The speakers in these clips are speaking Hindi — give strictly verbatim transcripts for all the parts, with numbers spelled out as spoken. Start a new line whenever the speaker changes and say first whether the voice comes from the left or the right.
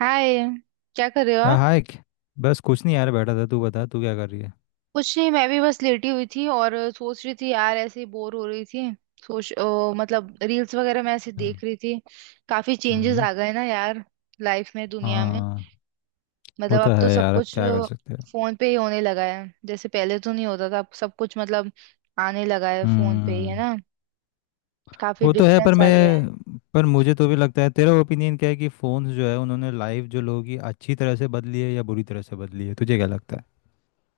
right: हाय। क्या कर रहे हो
left: हाँ,
right: आप?
left: हाय। क- बस कुछ नहीं यार, बैठा था। तू बता, तू क्या कर रही है?
right: कुछ नहीं, मैं भी बस लेटी हुई थी और सोच रही थी यार, ऐसे ही बोर हो रही थी। सोच अ, मतलब रील्स वगैरह मैं ऐसे
left: हाँ।
right: देख रही थी। काफी चेंजेस
left: हम्म।
right: आ गए ना यार, लाइफ में, दुनिया में।
left: हाँ, वो
right: मतलब
left: तो
right: अब तो
left: है
right: सब
left: यार, अब
right: कुछ
left: क्या कर सकते हैं।
right: फोन पे ही होने लगा है, जैसे पहले तो नहीं होता था, अब सब कुछ मतलब आने लगा है फोन पे ही, है
left: हम्म।
right: ना। काफी
left: वो तो है पर
right: डिफरेंस आ गया है।
left: मैं पर मुझे तो भी लगता है, तेरा ओपिनियन क्या है कि फ़ोन्स जो है उन्होंने लाइफ जो लोगों की, अच्छी तरह से बदली है या बुरी तरह से बदली है? तुझे क्या लगता है?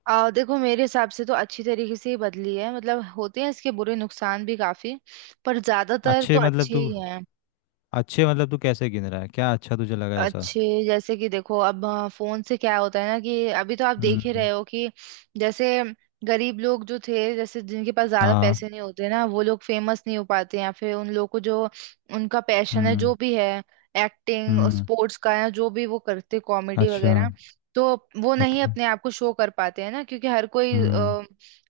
right: आ, देखो, मेरे हिसाब से तो अच्छी तरीके से ही बदली है, मतलब होते हैं इसके बुरे नुकसान भी काफी, पर ज्यादातर
left: अच्छे
right: तो
left: मतलब
right: अच्छे
left: तू
right: ही हैं।
left: अच्छे मतलब तू कैसे गिन रहा है, क्या अच्छा तुझे लगा ऐसा?
right: अच्छे जैसे कि देखो, अब हाँ, फोन से क्या होता है ना कि अभी तो आप देख ही रहे
left: हम्म।
right: हो कि जैसे गरीब लोग जो थे, जैसे जिनके पास ज्यादा
left: हाँ।
right: पैसे नहीं होते ना, वो लोग फेमस नहीं हो पाते, या फिर उन लोग को जो, उनका पैशन है
left: हम्म।
right: जो भी है, एक्टिंग,
left: हम्म।
right: स्पोर्ट्स का, या जो भी वो करते, कॉमेडी
left: अच्छा।
right: वगैरह, तो वो नहीं
left: ओके।
right: अपने आप को शो कर पाते हैं ना, क्योंकि हर कोई
left: हम्म।
right: अ,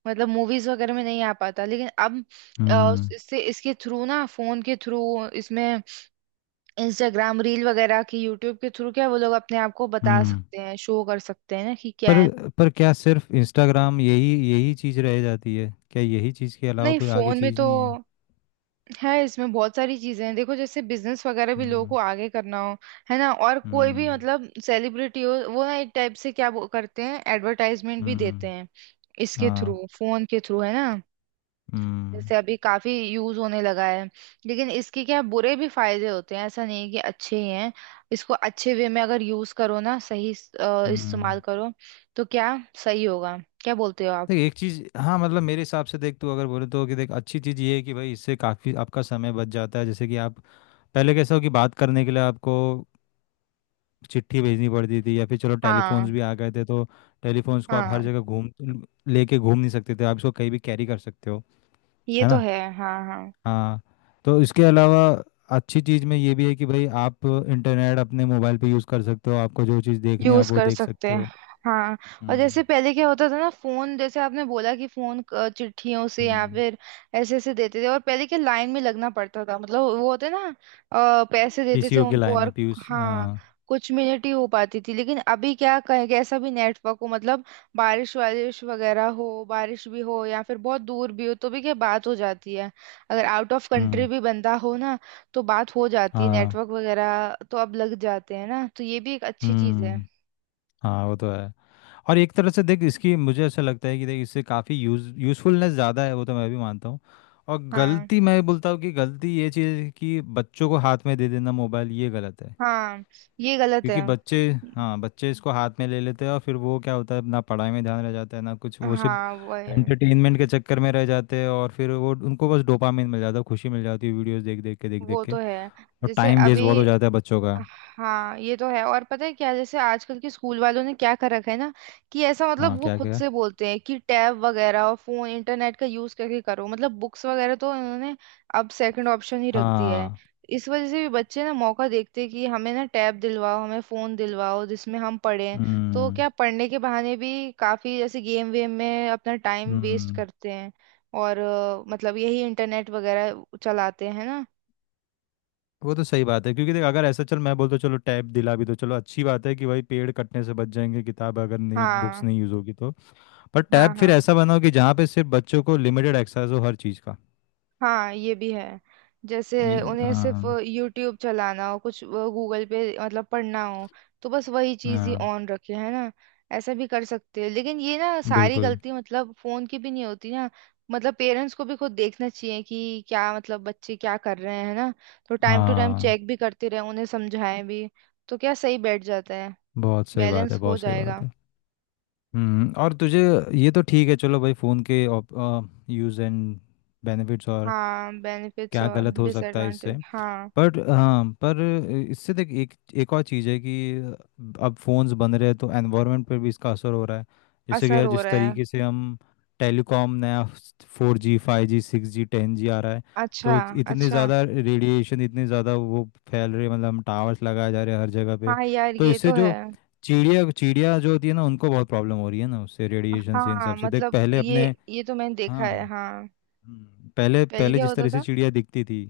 right: मतलब मूवीज वगैरह में नहीं आ पाता। लेकिन अब अ,
left: हम्म।
right: इससे, इसके थ्रू ना, फोन के थ्रू, इसमें इंस्टाग्राम रील वगैरह के, यूट्यूब के थ्रू क्या वो लोग अपने आप को बता
left: हम्म।
right: सकते हैं, शो कर सकते हैं ना कि क्या है।
left: पर पर क्या सिर्फ इंस्टाग्राम, यही यही चीज रह जाती है क्या? यही चीज के अलावा
right: नहीं,
left: कोई आगे
right: फोन में
left: चीज
right: तो
left: नहीं है?
right: है, इसमें बहुत सारी चीजें हैं, देखो जैसे बिजनेस वगैरह भी लोगों को
left: हम्म।
right: आगे करना हो, है ना, और कोई भी
left: हम्म।
right: मतलब सेलिब्रिटी हो, वो ना एक टाइप से क्या वो करते हैं एडवर्टाइजमेंट भी देते
left: हम्म।
right: हैं इसके
left: हाँ।
right: थ्रू, फोन के थ्रू, है ना,
left: हम्म।
right: जैसे अभी काफी यूज होने लगा है। लेकिन इसके क्या बुरे भी फायदे होते हैं, ऐसा नहीं है कि अच्छे ही हैं। इसको अच्छे वे में अगर यूज करो ना, सही इस- अ,
left: हम्म।
right: इस्तेमाल करो, तो क्या सही होगा। क्या बोलते हो आप?
left: देख एक चीज, हाँ मतलब मेरे हिसाब से देख, तू अगर बोले तो, कि देख अच्छी चीज ये है कि भाई इससे काफी आपका समय बच जाता है, जैसे कि आप पहले कैसा हो कि बात करने के लिए आपको चिट्ठी भेजनी पड़ती थी, या फिर चलो
right: हाँ
left: टेलीफोन्स भी आ गए थे, तो टेलीफोन्स को आप
right: हाँ,
left: हर जगह घूम लेके घूम नहीं सकते थे। आप इसको कहीं भी कैरी कर सकते हो,
right: ये
left: है
right: तो
left: ना?
right: है। हाँ हाँ,
left: हाँ। तो इसके अलावा अच्छी चीज़ में ये भी है कि भाई आप इंटरनेट अपने मोबाइल पे यूज़ कर सकते हो, आपको जो चीज़ देखनी है आप
right: यूज
left: वो
right: कर
left: देख
right: सकते
left: सकते
right: हैं।
left: हो।
right: हाँ, और जैसे
left: हम्म।
right: पहले क्या होता था ना, फोन जैसे आपने बोला कि फोन क- चिट्ठियों से या
left: हम्म।
right: फिर ऐसे ऐसे देते थे, और पहले क्या लाइन में लगना पड़ता था, मतलब वो होते ना अ, पैसे देते थे
left: पीसीओ की
right: उनको,
left: लाइन
right: और
left: में, पीयूष।
right: हाँ,
left: हाँ।
right: कुछ मिनट ही हो पाती थी। लेकिन अभी क्या कहें, कैसा भी नेटवर्क हो मतलब, बारिश वारिश वगैरह हो, बारिश भी हो या फिर बहुत दूर भी हो तो भी क्या बात हो जाती है, अगर आउट ऑफ
left: हम्म।
right: कंट्री भी बंदा हो ना तो बात हो जाती है।
left: हाँ।
right: नेटवर्क वगैरह तो अब लग जाते हैं ना, तो ये भी एक अच्छी चीज है।
left: हम्म। हाँ, वो तो है। और एक तरह से देख, इसकी मुझे ऐसा लगता है कि देख इससे काफ़ी यूज यूज़फुलनेस ज़्यादा है, वो तो मैं भी मानता हूँ। और
right: हाँ
left: गलती, मैं बोलता हूँ कि गलती ये चीज़ है कि बच्चों को हाथ में दे देना मोबाइल, ये गलत है।
right: हाँ, ये गलत है।
left: क्योंकि बच्चे हाँ, बच्चे इसको हाथ में ले लेते हैं और फिर वो क्या होता है ना, पढ़ाई में ध्यान रह जाता है ना कुछ। वो सिर्फ
right: हाँ, वही।
left: एंटरटेनमेंट के चक्कर में रह जाते हैं और फिर वो उनको बस डोपामिन मिल जाता है, खुशी मिल जाती है वीडियोस देख देख के देख देख
right: वो
left: के
right: तो है।
left: और
right: जैसे
left: टाइम
right: अभी,
left: वेस्ट बहुत हो जाता है बच्चों का।
right: हाँ ये तो है। और पता है क्या, जैसे आजकल के स्कूल वालों ने क्या कर रखा है ना, कि ऐसा
left: हाँ,
right: मतलब वो
left: क्या
right: खुद
left: क्या?
right: से बोलते हैं कि टैब वगैरह और फोन इंटरनेट का यूज करके करो, मतलब बुक्स वगैरह तो उन्होंने अब सेकंड ऑप्शन ही रख दिया है।
left: हाँ।
right: इस वजह से भी बच्चे ना मौका देखते हैं कि हमें ना टैब दिलवाओ, हमें फोन दिलवाओ जिसमें हम पढ़ें, तो
left: हम्म।
right: क्या पढ़ने के बहाने भी काफी जैसे गेम वेम में अपना टाइम वेस्ट
left: हम्म।
right: करते हैं, और अ, मतलब यही इंटरनेट वगैरह चलाते हैं ना।
left: वो तो सही बात है, क्योंकि देख अगर ऐसा चल मैं बोलता हूँ, चलो टैब दिला भी दो, चलो अच्छी बात है कि भाई पेड़ कटने से बच जाएंगे, किताब अगर नहीं, बुक्स
right: हाँ
left: नहीं यूज़ होगी तो। पर
right: हाँ,
left: टैब फिर
right: हाँ
left: ऐसा बनाओ कि जहाँ पे सिर्फ बच्चों को लिमिटेड एक्सेस हो हर चीज़ का।
right: हाँ, ये भी है, जैसे
left: ये...
right: उन्हें सिर्फ
left: हाँ।
right: यूट्यूब चलाना हो, कुछ गूगल पे मतलब पढ़ना हो, तो बस वही चीज ही
left: हाँ।
right: ऑन रखे है ना, ऐसा भी कर सकते हैं। लेकिन ये ना सारी
left: बिल्कुल।
right: गलती मतलब फोन की भी नहीं होती ना, मतलब पेरेंट्स को भी खुद देखना चाहिए कि क्या मतलब बच्चे क्या कर रहे हैं, है ना, तो टाइम टू टाइम
left: हाँ।
right: चेक भी करते रहे, उन्हें समझाएं भी, तो क्या सही बैठ जाता है,
left: बहुत सही बात है,
right: बैलेंस हो
left: बहुत सही बात
right: जाएगा।
left: है। हम्म, और तुझे... ये तो ठीक है, चलो भाई फ़ोन के यूज़ एंड बेनिफिट्स और
right: हाँ, बेनिफिट्स
left: क्या
right: और
left: गलत हो सकता है इससे?
right: डिसएडवांटेज, हाँ।
left: बट हाँ, पर इससे देख एक... एक और चीज़ है कि अब फोन्स बन रहे हैं तो एनवायरनमेंट पर भी इसका असर हो रहा है, जैसे कि
right: असर
left: यार
right: हो
left: जिस
right: रहा है।
left: तरीके से हम टेलीकॉम नया, four G five G six G ten G आ रहा है,
right: अच्छा।
left: तो इतने
right: अच्छा
left: ज़्यादा रेडिएशन, इतने ज़्यादा वो फैल रहे, मतलब हम टावर्स लगाए जा रहे हैं हर जगह पे।
right: हाँ यार,
left: तो
right: ये
left: इससे
right: तो है।
left: जो चिड़िया चिड़िया जो होती है ना उनको बहुत प्रॉब्लम हो रही है ना, उससे रेडिएशन से, इन
right: हाँ,
left: सब से। देख
right: मतलब
left: पहले
right: ये
left: अपने...
right: ये तो मैंने देखा
left: हाँ।
right: है। हाँ,
left: हम्म, पहले
right: पहले
left: पहले
right: क्या
left: जिस
right: होता
left: तरह से
right: था।
left: चिड़िया दिखती थी,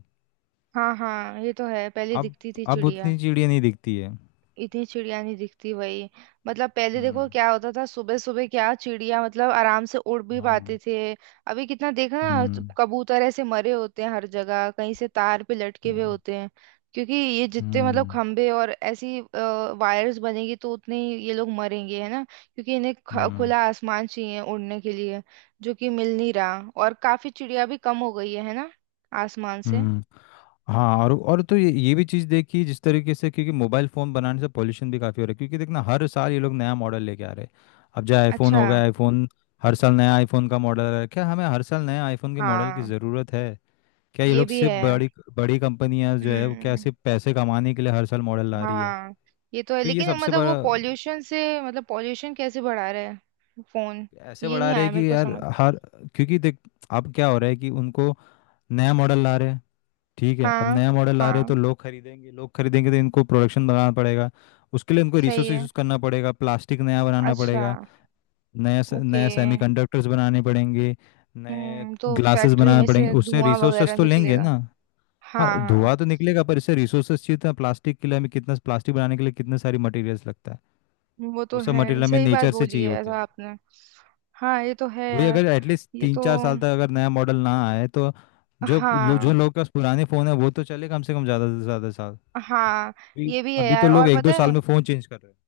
right: हाँ हाँ, ये तो है, पहले
left: अब
right: दिखती थी
left: अब
right: चिड़िया।
left: उतनी चिड़िया नहीं दिखती है।
right: इतनी चिड़िया नहीं दिखती भाई, मतलब पहले देखो
left: हम्म।
right: क्या होता था सुबह सुबह, क्या चिड़िया मतलब आराम से उड़ भी पाते
left: हाँ।
right: थे। अभी कितना देखना, तो
left: हम्म।
right: कबूतर ऐसे मरे होते हैं हर जगह, कहीं से तार पे लटके हुए
left: हम्म।
right: होते हैं, क्योंकि ये जितने मतलब
left: हम्म।
right: खंबे और ऐसी वायर्स बनेगी तो उतने ही ये लोग मरेंगे, है ना, क्योंकि इन्हें ख-
left: हम्म।
right: खुला आसमान चाहिए उड़ने के लिए, जो कि मिल नहीं रहा, और काफी चिड़िया भी कम हो गई है है ना, आसमान से।
left: हम्म। हाँ, और और तो ये ये भी चीज़ देखी जिस तरीके से, क्योंकि मोबाइल फ़ोन बनाने से पॉल्यूशन भी काफ़ी हो रहा है, क्योंकि देखना हर साल ये लोग नया मॉडल लेके आ रहे हैं। अब चाहे आईफोन
right: अच्छा।
left: हो गया, आईफोन हर साल नया आईफोन का मॉडल आ रहा है। क्या हमें हर साल नया आईफोन के मॉडल की
right: हाँ,
left: ज़रूरत है? क्या ये
right: ये
left: लोग
right: भी
left: सिर्फ
right: है।
left: बड़ी बड़ी कंपनियां जो है, वो क्या
right: हम्म,
left: सिर्फ पैसे कमाने के लिए हर साल मॉडल ला रही है?
right: हाँ ये तो है,
left: तो ये
right: लेकिन
left: सबसे
right: मतलब वो
left: बड़ा...
right: पॉल्यूशन से, मतलब पॉल्यूशन कैसे बढ़ा रहा है फोन,
left: ऐसे
right: ये
left: बढ़ा
right: नहीं
left: रहे
right: आया
left: हैं
right: मेरे
left: कि
right: को
left: यार
right: समझ।
left: हर क्योंकि देख अब क्या हो रहा है कि उनको नया मॉडल ला रहे हैं, ठीक है अब
right: हाँ।
left: नया मॉडल ला रहे हैं तो
right: हाँ,
left: लोग खरीदेंगे, लोग खरीदेंगे तो इनको प्रोडक्शन बढ़ाना पड़ेगा, उसके लिए इनको
right: सही
left: रिसोर्स
right: है।
left: यूज़ करना पड़ेगा, प्लास्टिक नया बनाना
right: अच्छा।
left: पड़ेगा, नया से-
right: ओके।
left: नया सेमीकंडक्टर्स बनाने पड़ेंगे, नए
right: हम्म, तो
left: ग्लासेस
right: फैक्ट्री में
left: बनाने पड़ेंगे,
right: से
left: उससे
right: धुआं
left: रिसोर्सेस
right: वगैरह
left: तो लेंगे
right: निकलेगा।
left: ना। हाँ,
right: हाँ हाँ,
left: धुआं तो निकलेगा पर इससे रिसोर्सेस चाहिए था, प्लास्टिक के लिए हमें कितना प्लास्टिक बनाने के लिए कितने सारे मटेरियल्स लगता है,
right: वो
left: वो
right: तो
left: सब
right: है,
left: मटेरियल हमें
right: सही बात
left: नेचर से
right: बोली
left: चाहिए
right: है
left: होते
right: ऐसा
left: हैं।
right: आपने। हाँ ये तो है
left: वही, अगर
right: यार।
left: एटलीस्ट
right: ये
left: तीन
right: तो।
left: चार साल तक अगर नया मॉडल ना आए तो जो लो, जो
right: हाँ
left: लोग के पास पुराने फ़ोन है वो तो चले कम से कम ज़्यादा से ज़्यादा साल।
right: हाँ,
left: अभी...
right: ये भी है
left: अभी तो
right: यार।
left: लोग
right: और
left: एक
right: पता
left: दो साल
right: है,
left: में फ़ोन चेंज कर रहे हैं।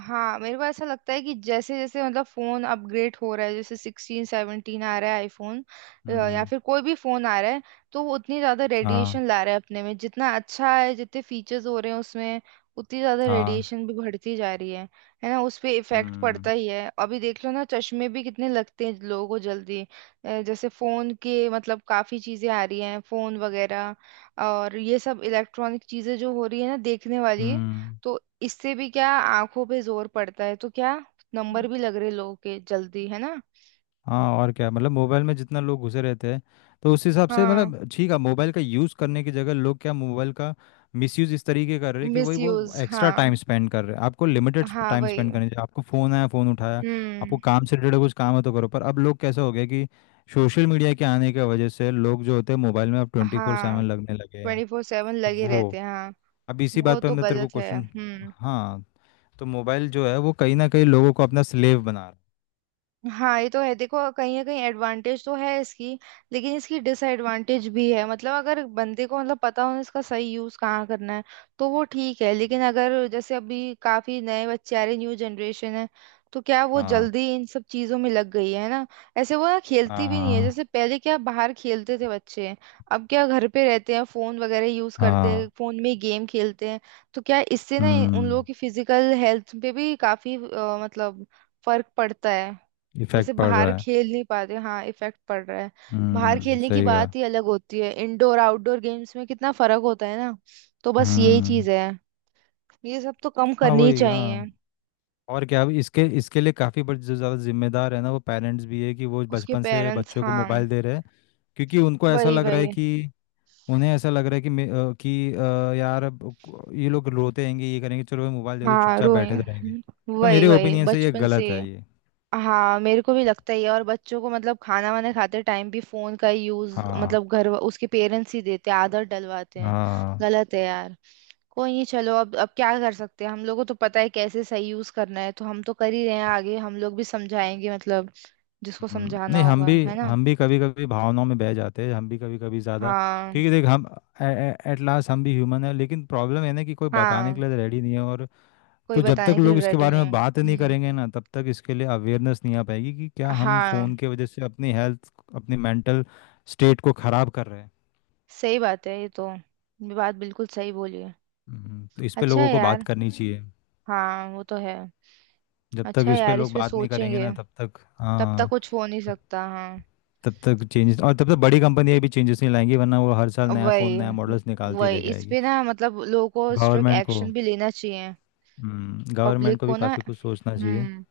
right: हाँ मेरे को ऐसा लगता है कि जैसे जैसे मतलब फोन अपग्रेड हो रहा है, जैसे सिक्सटीन सेवनटीन आ रहा है आईफोन, या
left: हम्म।
right: फिर कोई भी फोन आ रहा है, तो वो उतनी ज्यादा
left: हाँ।
right: रेडिएशन ला रहा है अपने में, जितना अच्छा है, जितने फीचर्स हो रहे हैं उसमें, उतनी ज्यादा
left: हाँ।
right: रेडिएशन भी बढ़ती जा रही है है ना। उस पे इफेक्ट
left: हम्म।
right: पड़ता ही है, अभी देख लो ना, चश्मे भी कितने लगते हैं लोगों को जल्दी। अ, जैसे फोन के मतलब काफी चीजें आ रही हैं, फोन वगैरह, और ये सब इलेक्ट्रॉनिक चीजें जो हो रही है ना देखने वाली,
left: हम्म।
right: तो इससे भी क्या आंखों पे जोर पड़ता है, तो क्या नंबर भी लग रहे लोगों के जल्दी, है ना।
left: हाँ, और क्या, मतलब मोबाइल में जितना लोग घुसे रहते हैं, तो उस हिसाब से
right: हाँ,
left: मतलब, ठीक है मोबाइल का यूज़ करने की जगह लोग क्या मोबाइल का मिसयूज़ इस तरीके कर रहे हैं कि
right: मिस
left: वही वो
right: यूज,
left: एक्स्ट्रा
right: हाँ।
left: टाइम स्पेंड कर रहे हैं। आपको लिमिटेड
right: हाँ,
left: टाइम
right: वही।
left: स्पेंड करने चाहिए, आपको फ़ोन आया फ़ोन उठाया, आपको
right: हम्म,
left: काम से रिलेटेड कुछ काम है तो करो। पर अब लोग कैसा हो गया कि सोशल मीडिया के आने की वजह से लोग जो होते हैं मोबाइल में अब ट्वेंटी फोर सेवन
right: हाँ,
left: लगने लगे हैं।
right: ट्वेंटी फोर सेवन लगे
left: वो...
right: रहते हैं, हाँ।
left: अब इसी
right: वो
left: बात पे
right: तो
left: हमने तेरे को
right: गलत है।
left: क्वेश्चन...
right: हम्म।
left: हाँ, तो मोबाइल जो है वो कहीं ना कहीं लोगों को अपना स्लेव बना रहा है।
right: हाँ ये तो है, देखो कहीं ना कहीं एडवांटेज तो है इसकी, लेकिन इसकी डिसएडवांटेज भी है, मतलब अगर बंदे को मतलब पता हो इसका सही यूज कहाँ करना है तो वो ठीक है, लेकिन अगर जैसे अभी काफी नए बच्चे आ रहे, न्यू जनरेशन है, तो क्या वो
left: हाँ।
right: जल्दी इन सब चीजों में लग गई है ना। ऐसे वो ना खेलती भी नहीं है, जैसे
left: हाँ।
right: पहले क्या बाहर खेलते थे बच्चे, अब क्या घर पे रहते हैं, फोन वगैरह यूज करते हैं,
left: हाँ।
right: फोन में गेम खेलते हैं, तो क्या इससे ना उन लोगों
left: हम्म।
right: की फिजिकल हेल्थ पे भी काफी अ, मतलब फर्क पड़ता है,
left: इफेक्ट
right: जैसे
left: पड़
right: बाहर
left: रहा है।
right: खेल नहीं पाते। हाँ, इफेक्ट पड़ रहा है। बाहर
left: हम्म,
right: खेलने की
left: सही कहा।
right: बात ही अलग होती है, इंडोर आउटडोर गेम्स में कितना फर्क होता है ना, तो बस यही चीज
left: हम्म।
right: है। ये सब तो कम
left: हाँ,
right: करनी ही
left: वही
right: चाहिए।
left: हाँ। और क्या, अब इसके इसके लिए काफ़ी बड़ जो ज़्यादा जिम्मेदार है ना वो पेरेंट्स भी है कि वो
right: उसके
left: बचपन से
right: पेरेंट्स,
left: बच्चों को
right: हाँ,
left: मोबाइल दे रहे हैं। क्योंकि उनको ऐसा
right: वही
left: लग रहा है
right: वही।
left: कि उन्हें ऐसा लग रहा है कि मे- अ, कि अ, यार अब को- ये लोग रोते रहेंगे, ये करेंगे, चलो भाई मोबाइल दे दो
right: हाँ,
left: चुपचाप
right: रोए,
left: बैठे तो रहेंगे। तो
right: वही
left: मेरे
right: वही
left: ओपिनियन से ये
right: बचपन से।
left: गलत है ये।
right: हाँ, मेरे को भी लगता ही है, और बच्चों को मतलब खाना वाना खाते टाइम भी फोन का यूज,
left: हाँ।
right: मतलब घर वा- उसके पेरेंट्स ही देते हैं आदत डलवाते हैं,
left: हाँ।
right: गलत है यार। कोई नहीं, चलो अब अब क्या कर सकते हैं, हम लोगों को तो पता है कैसे सही यूज करना है, तो हम तो कर ही रहे हैं, आगे हम लोग भी समझाएंगे मतलब, जिसको
left: हम्म, नहीं
right: समझाना
left: हम
right: होगा,
left: भी
right: है ना।
left: हम भी कभी कभी भावनाओं में बह जाते हैं, हम भी कभी कभी ज़्यादा,
right: हाँ
left: क्योंकि देख हम एट लास्ट हम भी ह्यूमन है। लेकिन प्रॉब्लम है ना कि कोई बताने के
right: हाँ।
left: लिए रेडी नहीं है। और
right: कोई
left: तो जब तक
right: बताने के
left: लोग
right: लिए
left: इसके
right: रेडी
left: बारे
right: नहीं
left: में
right: है,
left: बात नहीं
right: हम्म।
left: करेंगे ना, तब तक इसके लिए अवेयरनेस नहीं आ पाएगी कि क्या हम
right: हाँ,
left: फ़ोन की वजह से अपनी हेल्थ, अपनी मेंटल स्टेट को ख़राब कर रहे हैं।
right: सही बात है, ये तो, ये बात बिल्कुल सही बोली है।
left: हम्म, तो इस पे
right: अच्छा
left: लोगों
right: है
left: को बात
right: यार।
left: करनी चाहिए।
right: हाँ वो तो है।
left: जब तक
right: अच्छा है
left: इस पे
right: यार, इस
left: लोग
right: पे
left: बात नहीं करेंगे
right: सोचेंगे,
left: ना, तब तक।
right: तब तक
left: हाँ,
right: कुछ हो नहीं सकता, हाँ।
left: तब तक चेंजेस... और तब तक बड़ी कंपनियां भी चेंजेस नहीं लाएंगी, वरना वो हर साल नया फ़ोन नया
right: वही
left: मॉडल्स निकालती
right: वही,
left: लेके
right: इस
left: आएगी।
right: पे ना मतलब लोगों को स्ट्रिक्ट
left: गवर्नमेंट को
right: एक्शन भी लेना चाहिए,
left: गवर्नमेंट
right: पब्लिक
left: को भी
right: को ना।
left: काफ़ी कुछ सोचना चाहिए।
right: हम्म,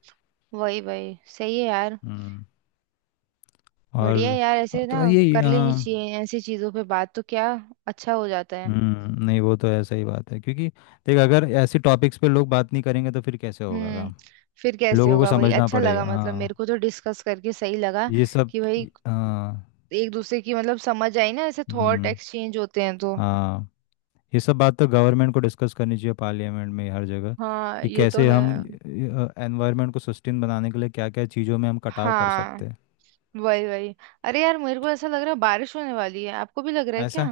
right: वही वही, सही है यार।
left: हम्म, और
right: बढ़िया है यार, ऐसे
left: अब
right: ना
left: तो ये...
right: कर लेनी
left: हाँ।
right: चाहिए ऐसी चीजों पे बात, तो क्या अच्छा हो जाता है।
left: हम्म, नहीं वो तो ऐसा ही बात है, क्योंकि देख अगर ऐसे टॉपिक्स पे लोग बात नहीं करेंगे तो फिर कैसे होगा
right: हम्म,
left: काम?
right: फिर कैसे
left: लोगों को
right: होगा, वही।
left: समझना
right: अच्छा लगा
left: पड़ेगा,
right: मतलब, मेरे
left: हाँ।
right: को तो डिस्कस करके सही लगा
left: ये सब।
right: कि भाई
left: हाँ।
right: एक दूसरे की मतलब समझ आई ना, ऐसे थॉट
left: हम्म,
right: एक्सचेंज होते हैं तो।
left: हाँ। ये सब बात तो गवर्नमेंट को डिस्कस करनी चाहिए पार्लियामेंट में, हर जगह,
right: हाँ
left: कि
right: ये तो
left: कैसे
right: है।
left: हम एनवायरनमेंट को सस्टेन बनाने के लिए क्या क्या चीज़ों में हम कटाव कर
right: हाँ,
left: सकते हैं।
right: वही वही। अरे यार, मेरे को ऐसा लग रहा है बारिश होने वाली है, आपको भी लग रहा है क्या?
left: ऐसा...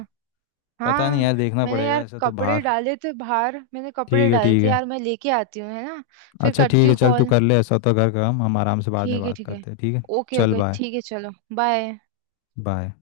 left: पता नहीं
right: हाँ,
left: यार, देखना
right: मैंने
left: पड़ेगा
right: यार
left: ऐसा तो
right: कपड़े
left: बाहर।
right: डाले थे बाहर, मैंने कपड़े
left: ठीक है,
right: डाले
left: ठीक
right: थे
left: है।
right: यार, मैं लेके आती हूँ, है ना। फिर
left: अच्छा
right: करती
left: ठीक है,
right: हूँ
left: चल तू
right: कॉल।
left: कर ले ऐसा तो घर का काम, हम आराम से बाद में
right: ठीक है
left: बात
right: ठीक है।
left: करते हैं, ठीक है।
right: ओके
left: चल
right: ओके,
left: बाय।
right: ठीक है, चलो। बाय।
left: बाय।